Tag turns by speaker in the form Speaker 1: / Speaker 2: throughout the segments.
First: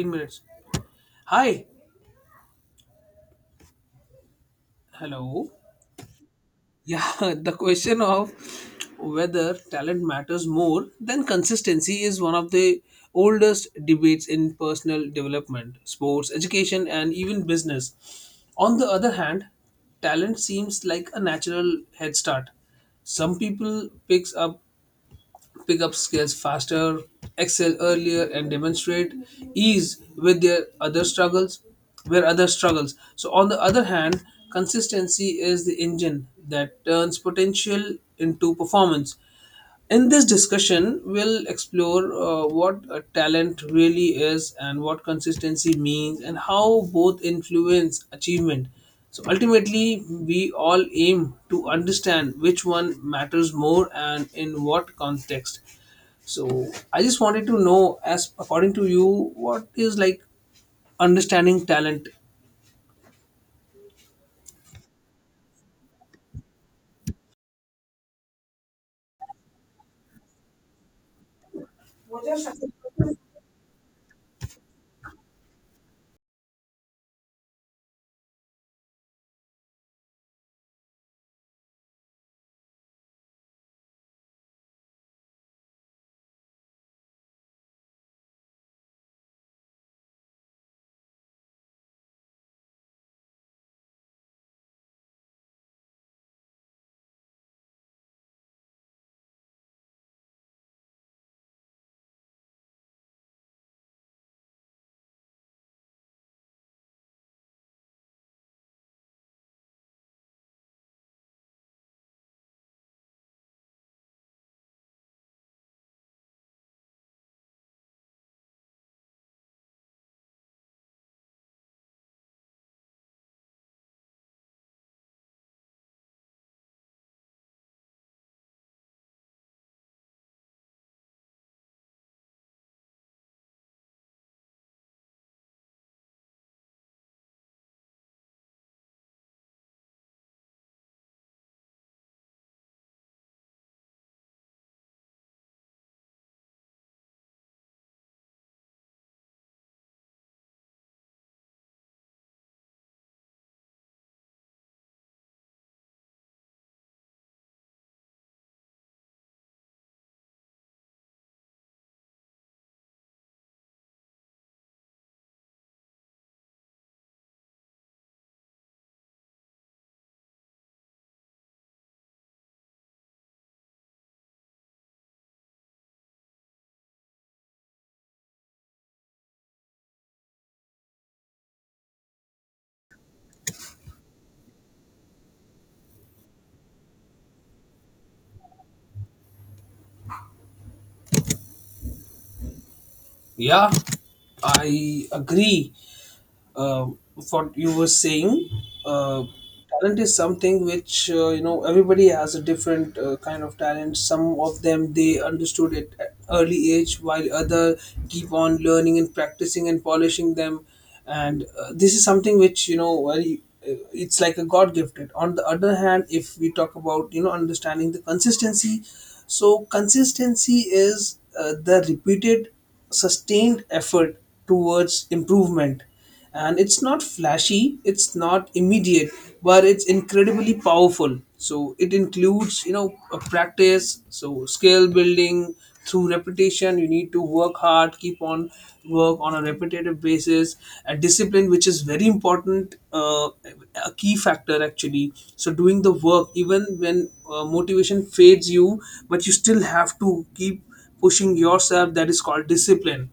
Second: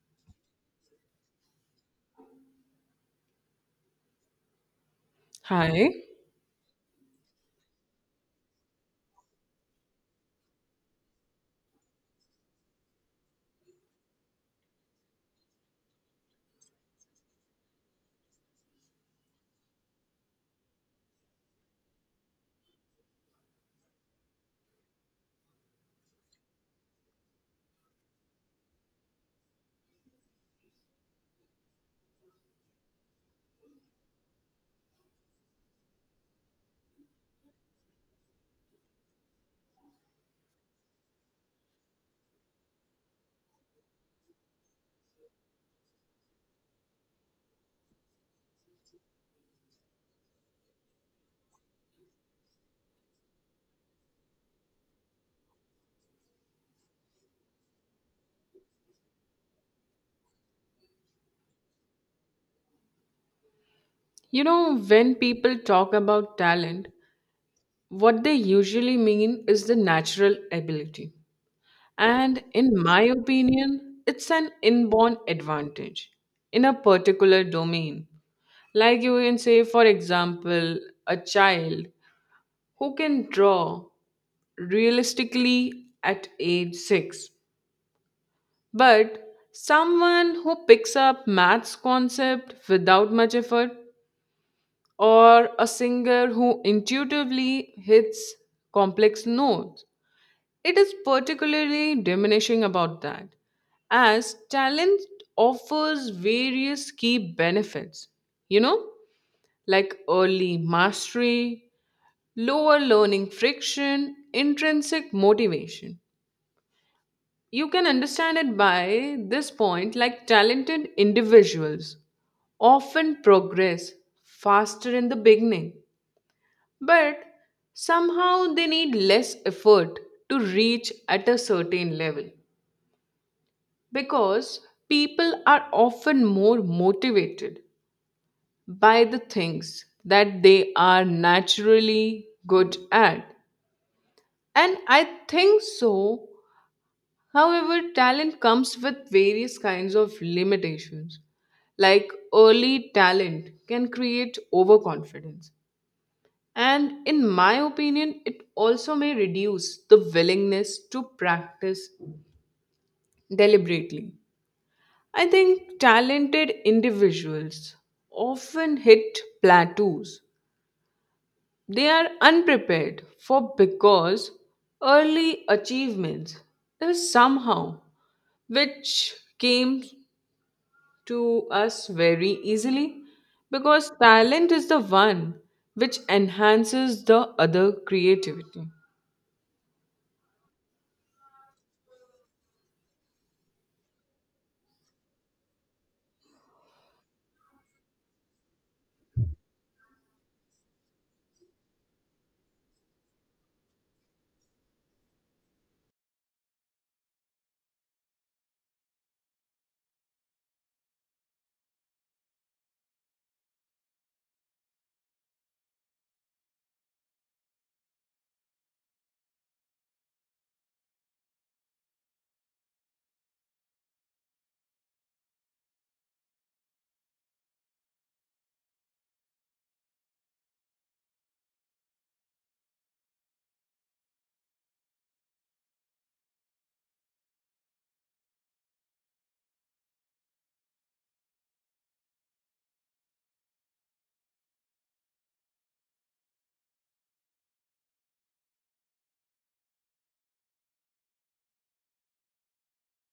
Speaker 1: 15 minutes. Hi. Hello.
Speaker 2: Hi.
Speaker 1: Yeah, the question of whether talent matters more than consistency is one of the oldest debates in personal development, sports, education, and even business. On the other hand, talent seems like a natural head start. Some people picks up Pick up skills faster, excel earlier, and demonstrate ease with their other struggles, So on the other hand, consistency is the engine that turns potential into performance. In this discussion, we'll explore what a talent really is and what consistency means and how both influence achievement. So ultimately, we all aim to understand which one matters more and in what context. So I just wanted to know, as according to you, what is like understanding talent?
Speaker 2: You know, when people talk about talent, what they usually mean is the natural ability. And in my opinion, it's an inborn advantage in a particular domain. Like you can say, for example, a child who can draw realistically at age 6, but someone who picks up maths concept without much effort, or a singer who intuitively hits complex notes. It is particularly diminishing about that, as talent offers various key benefits, you know, like early mastery, lower learning friction, intrinsic motivation. You can understand it by this point, like talented individuals often progress faster in the beginning, but somehow they need less effort to reach at a certain level because people are often more motivated by the things that they are naturally good at, and I think so. However, talent comes with various kinds of limitations, like early talent can create overconfidence. And in my opinion, it also may reduce the willingness to practice deliberately. I think talented individuals often hit plateaus. They are unprepared for, because early achievements is somehow which came to us very easily, because talent is the one which enhances the other creativity.
Speaker 1: Yeah, I agree, um, what you were saying. uh, Talent is something which, you know, everybody has a different kind of talent. Some of them, they understood it at early age, while other keep on learning and practicing and polishing them. And this is something which, you know, very it's like a god gifted. On the other hand, if we talk about, you know, understanding the consistency, so consistency is the repeated sustained effort towards improvement. And it's not flashy, it's not immediate, but it's incredibly powerful. So it includes, you know, a practice, so skill building through repetition. You need to work hard, keep on work on a repetitive basis. A discipline which is very important, a key factor actually. So doing the work even when motivation fades you, but you still have to keep pushing yourself, that is called discipline.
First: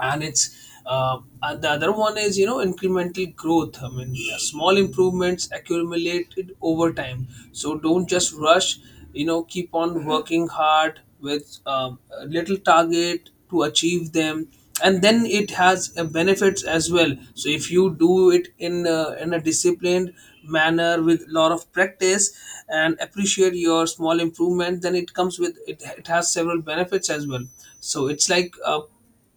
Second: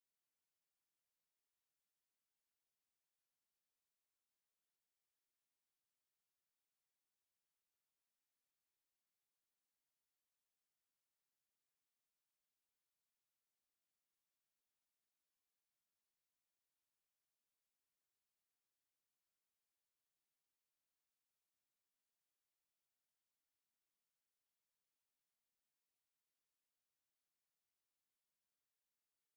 Speaker 1: And it's and the other one is, you know, incremental growth. I mean, small improvements accumulated over time. So don't just rush, you know, keep on working hard with a little target to achieve them. And then it has benefits as well. So if you do it in a disciplined manner with a lot of practice and appreciate your small improvement, then it comes with it, has several benefits as well. So it's like a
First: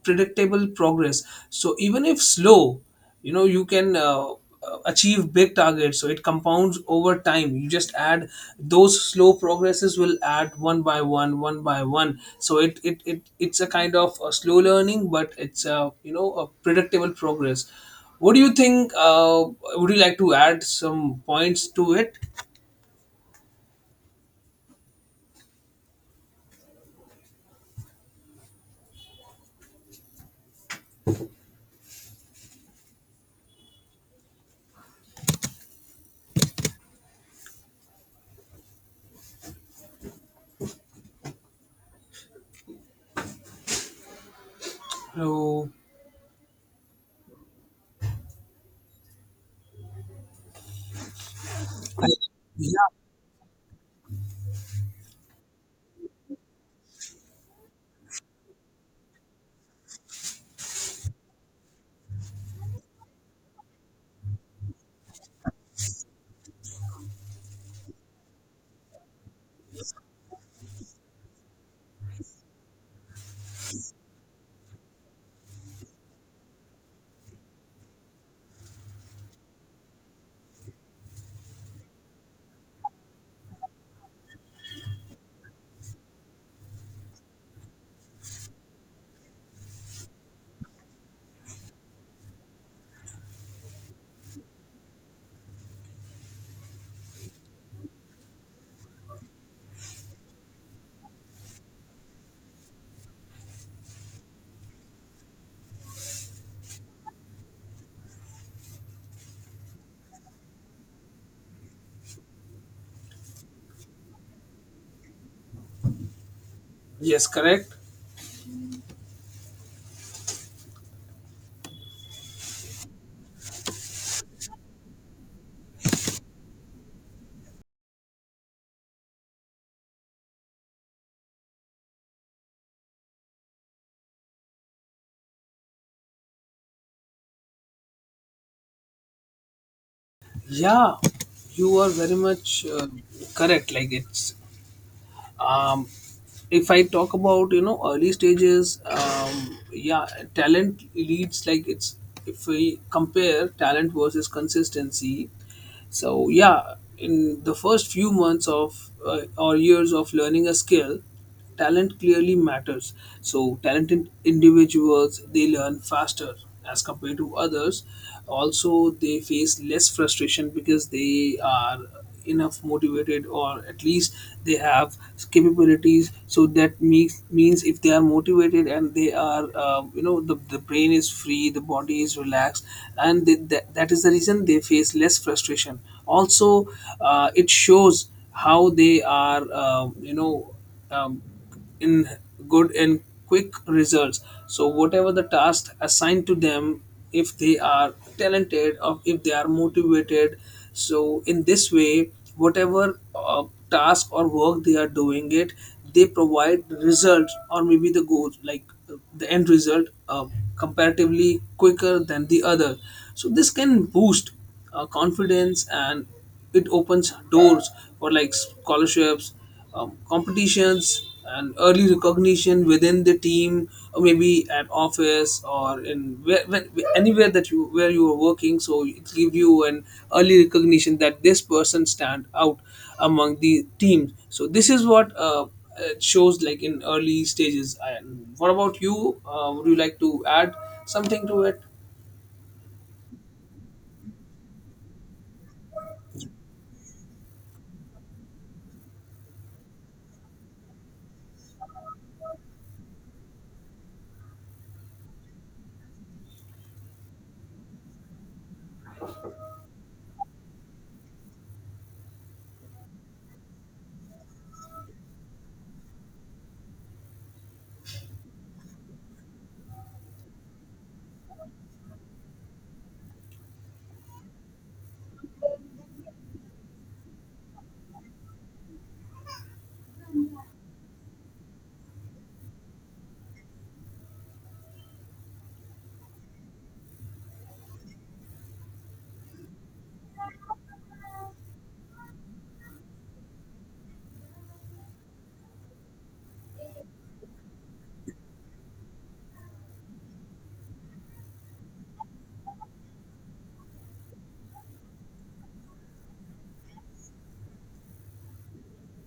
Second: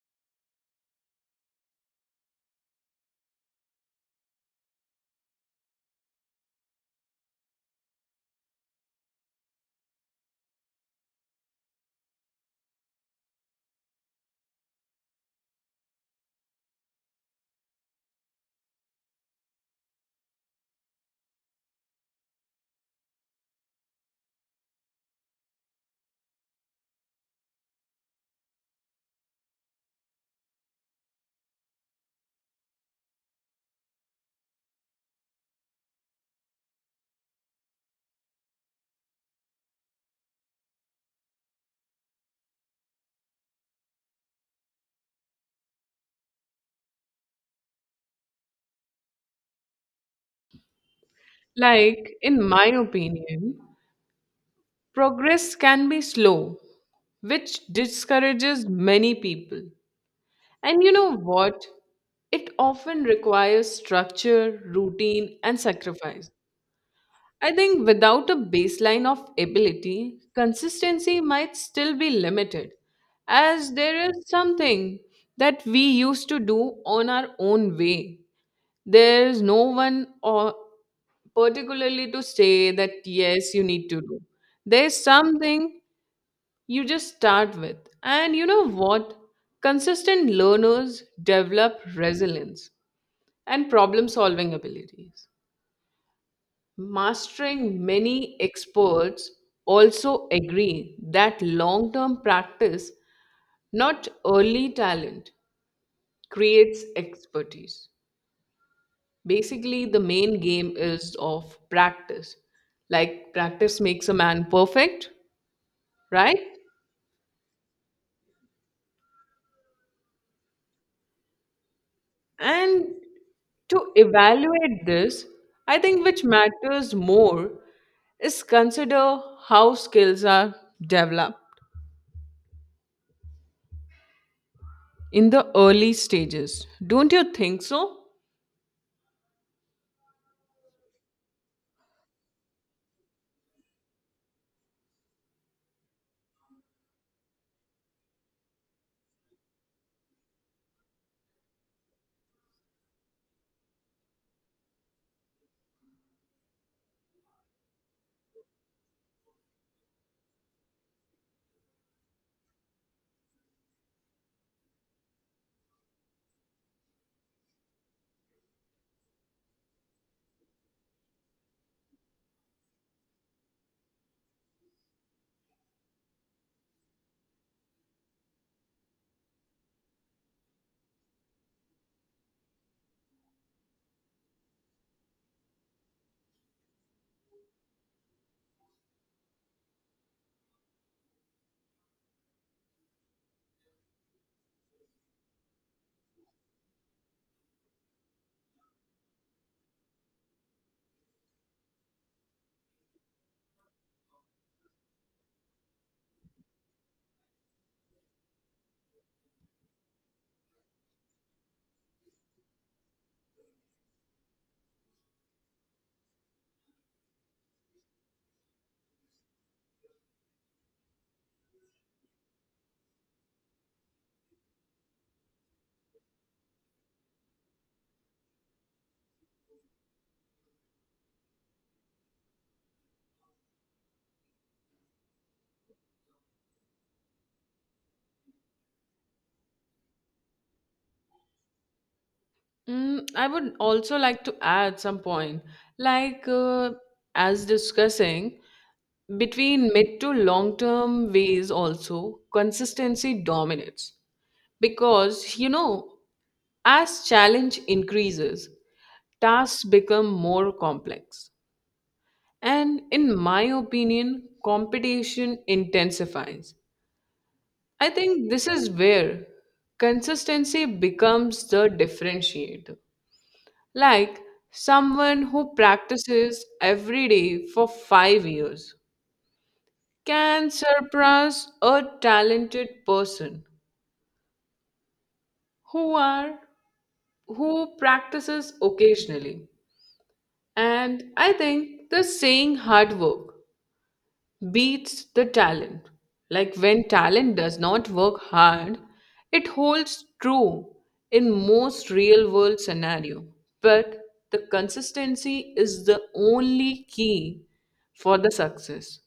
Speaker 1: predictable progress. So even if slow, you know, you can achieve big targets. So it compounds over time. You just add those slow progresses, will add one by one, one by one. So it's a kind of a slow learning, but it's a, you know, a predictable progress. What do you think? Would you like to add some points to it? So
Speaker 2: Like, in my
Speaker 1: yeah.
Speaker 2: opinion, progress can be slow, which discourages many people. And you know what? It often requires structure, routine, and sacrifice. I think without a baseline of ability, consistency might still be limited, as there is something that we used to do on our own way. There is no one or particularly to say that yes you need to do, there's something you just start with. And you know what, consistent learners develop resilience and problem solving abilities, mastering many experts also agree that long term practice, not early talent, creates expertise. Basically the main game is of practice, like practice makes a man perfect, right?
Speaker 1: Yes, correct.
Speaker 2: And to evaluate this, I think which matters more is consider how skills are developed in the early stages. Don't you think so?
Speaker 1: Yeah, you are very much correct. Like it's um, if I talk about, you know, early stages, yeah, talent leads. Like it's, if we compare talent versus consistency, so yeah, in the first few months of or years of learning a skill, talent clearly matters. So, talented individuals, they learn faster as compared to others. Also, they face less frustration because they are enough motivated, or at least they have capabilities. So that means if they are motivated and they are, you know, the brain is free, the body is relaxed, and that is the reason they face less frustration. Also, it shows how they are, you know, um, in good and quick results. So whatever the task assigned to them, if they are talented or if they are motivated, so in this way, whatever task or work they are doing it, they provide results, or maybe the goals, like the end result comparatively quicker than the other. So this can boost confidence, and it opens doors for like scholarships, competitions, and early recognition within the team, or maybe at office, or in anywhere that you, where you are working. So it gives you an early recognition that this person stand out among the team. So this is what it shows, like in early stages. And what about you? Would you like to add something to it?
Speaker 2: Mm, I would also like to add some point, like as discussing between mid to long term ways also consistency dominates, because you know, as challenge increases, tasks become more complex. And in my opinion, competition intensifies. I think this is where consistency becomes the differentiator. Like someone who practices every day for 5 years can surpass a talented person who are who practices occasionally. And I think the saying hard work beats the talent. Like when talent does not work hard, it holds true in most real world scenario. But the consistency is the only key for the success.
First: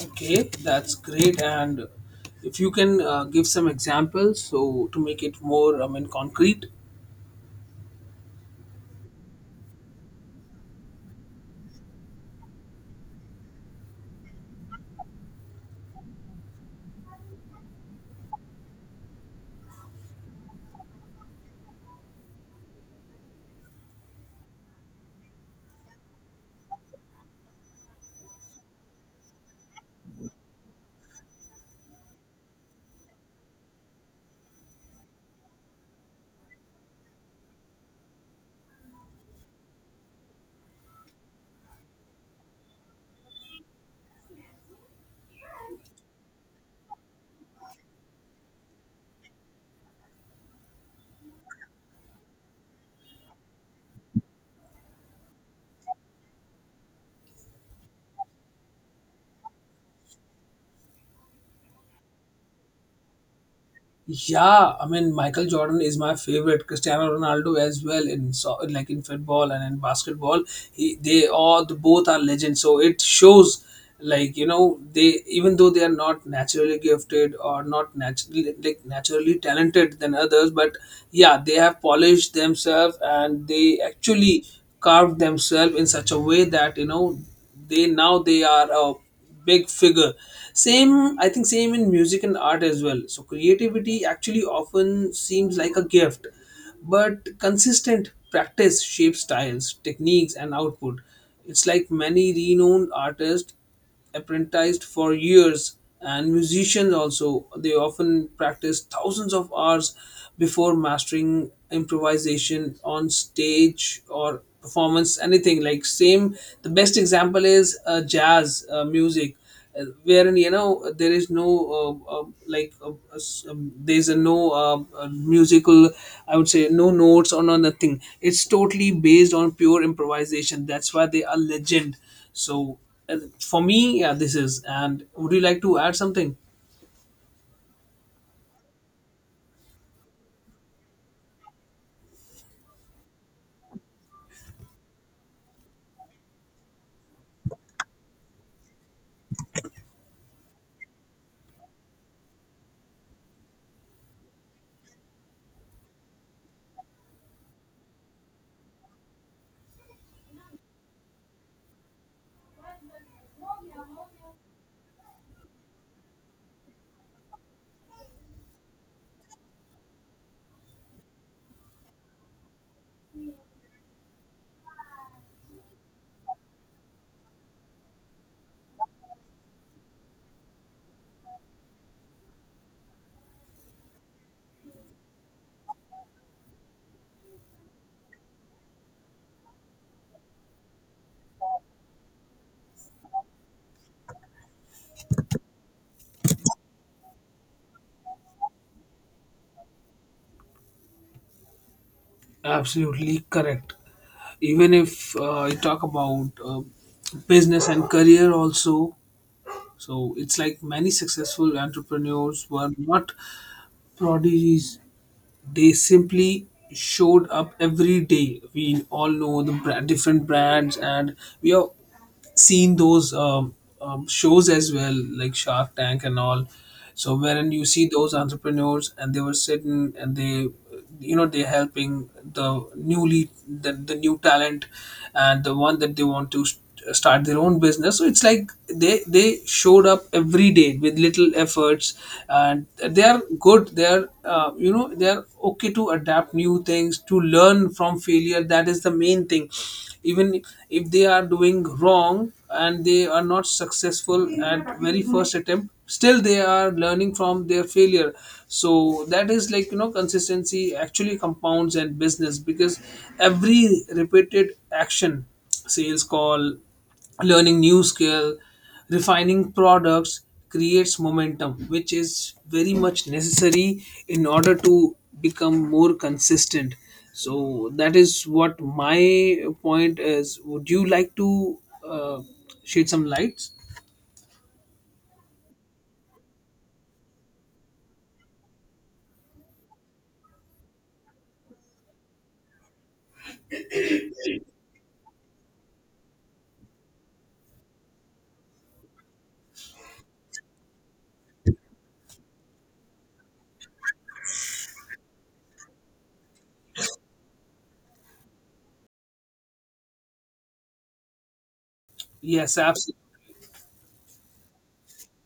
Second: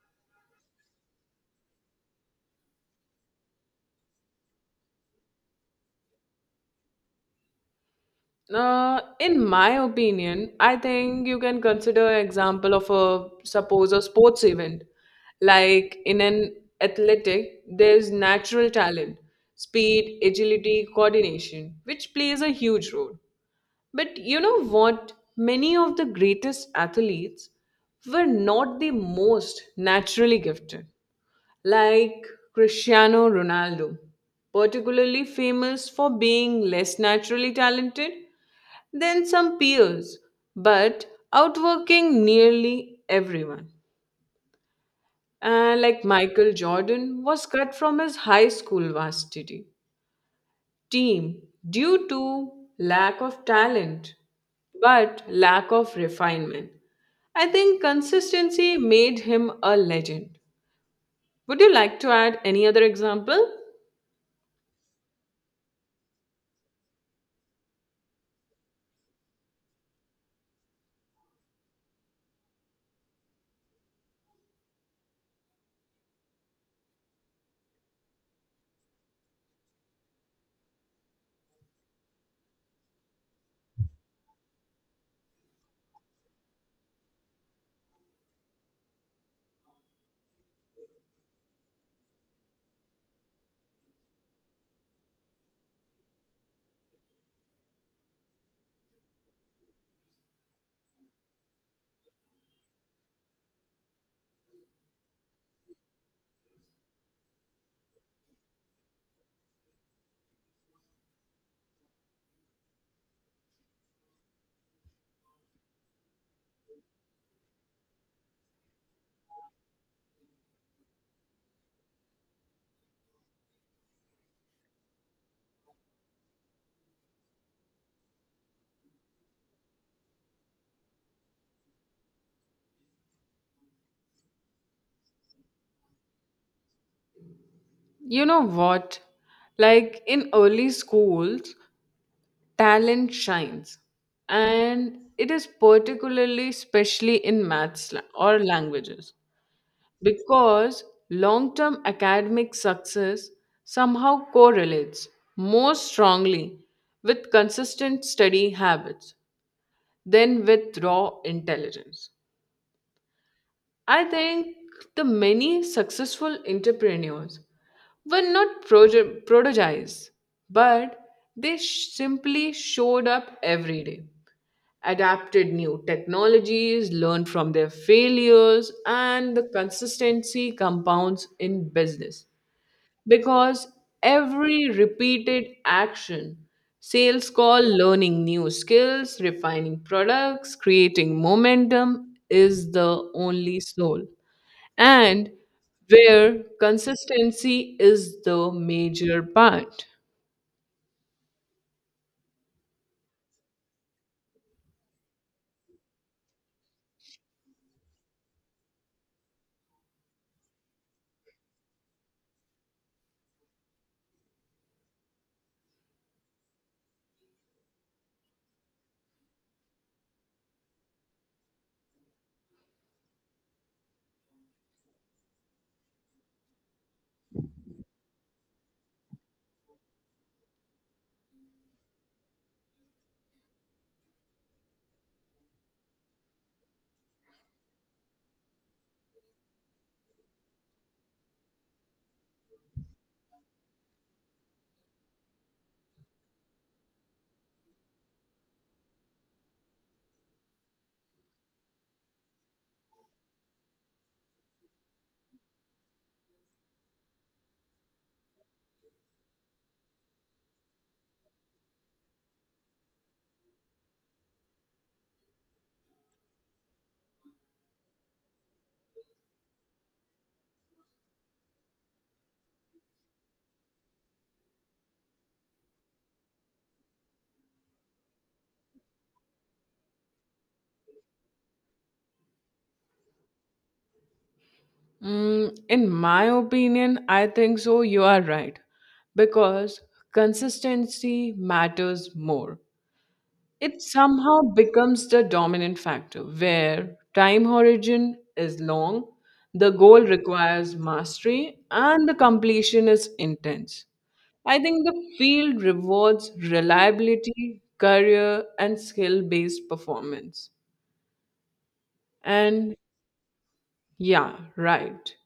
Speaker 1: Okay, that's great. And if you can give some examples, so to make it more, I mean, concrete.
Speaker 2: In my opinion, I think you can consider example of a suppose a sports event. Like in an athletic, there's natural talent, speed, agility, coordination, which plays a huge role. But you know what? Many of the greatest athletes were not the most naturally gifted. Like Cristiano Ronaldo, particularly famous for being less naturally talented than some peers, but outworking nearly everyone. Like Michael Jordan was cut from his high school varsity team due to lack of talent, but lack of refinement. I think consistency made him a legend. Would you like to add any other example?
Speaker 1: Yeah, I mean Michael Jordan is my favorite. Cristiano Ronaldo as well, in, so like in football and in basketball. He, they all, the both are legends. So it shows, like, you know, they, even though they are not naturally gifted or not naturally, like, naturally talented than others, but yeah, they have polished themselves, and they actually carved themselves in such a way that, you know, they, now they are a big figure. Same, I think, same in music and art as well. So creativity actually often seems like a gift, but consistent practice shapes styles, techniques, and output. It's like many renowned artists apprenticed for years, and musicians also, they often practice thousands of hours before mastering improvisation on stage or performance anything. Like same, the best example is jazz music, wherein, you know, there is no there's a no musical, I would say, no notes or no nothing. It's totally based on pure improvisation. That's why they are legend. So for me, yeah, this is. And would you like to add something?
Speaker 2: You know what? Like in early schools, talent shines, and it is particularly especially in maths or languages, because long-term academic success somehow correlates more strongly with consistent study habits than with raw intelligence. I think the many successful entrepreneurs were not prodigies, but they simply showed up every day, adapted new technologies, learned from their failures, and the consistency compounds in business, because every repeated action, sales call, learning new skills, refining products, creating momentum is the only soul, and where consistency is the major part.
Speaker 1: Absolutely correct. Even if you talk about business and career also, so it's like many successful entrepreneurs were not prodigies. They simply showed up every day. We all know the different brands, and we are seen those shows as well, like Shark Tank and all. So wherein you see those entrepreneurs, and they were sitting, and they, you know, they're helping the newly, the new talent, and the one that they want to start their own business. So it's like they showed up every day with little efforts, and they are good. They are, you know, they are okay to adapt new things, to learn from failure. That is the main thing. Even if they are doing wrong and they are not successful at very first attempt, still they are learning from their failure. So that is, like, you know, consistency actually compounds in business, because every repeated action, sales call, learning new skill, refining products, creates momentum, which is very much necessary in order to become more consistent. So that is what my point is. Would you like to uh, shed some lights?
Speaker 2: Mm, in my opinion, I think so. You are right. Because consistency matters more. It somehow becomes the dominant factor where time horizon is long, the goal requires mastery, and the completion is intense. I think the field rewards reliability, career, and skill based performance.
Speaker 1: Yes,
Speaker 2: And
Speaker 1: absolutely.
Speaker 2: yeah, right.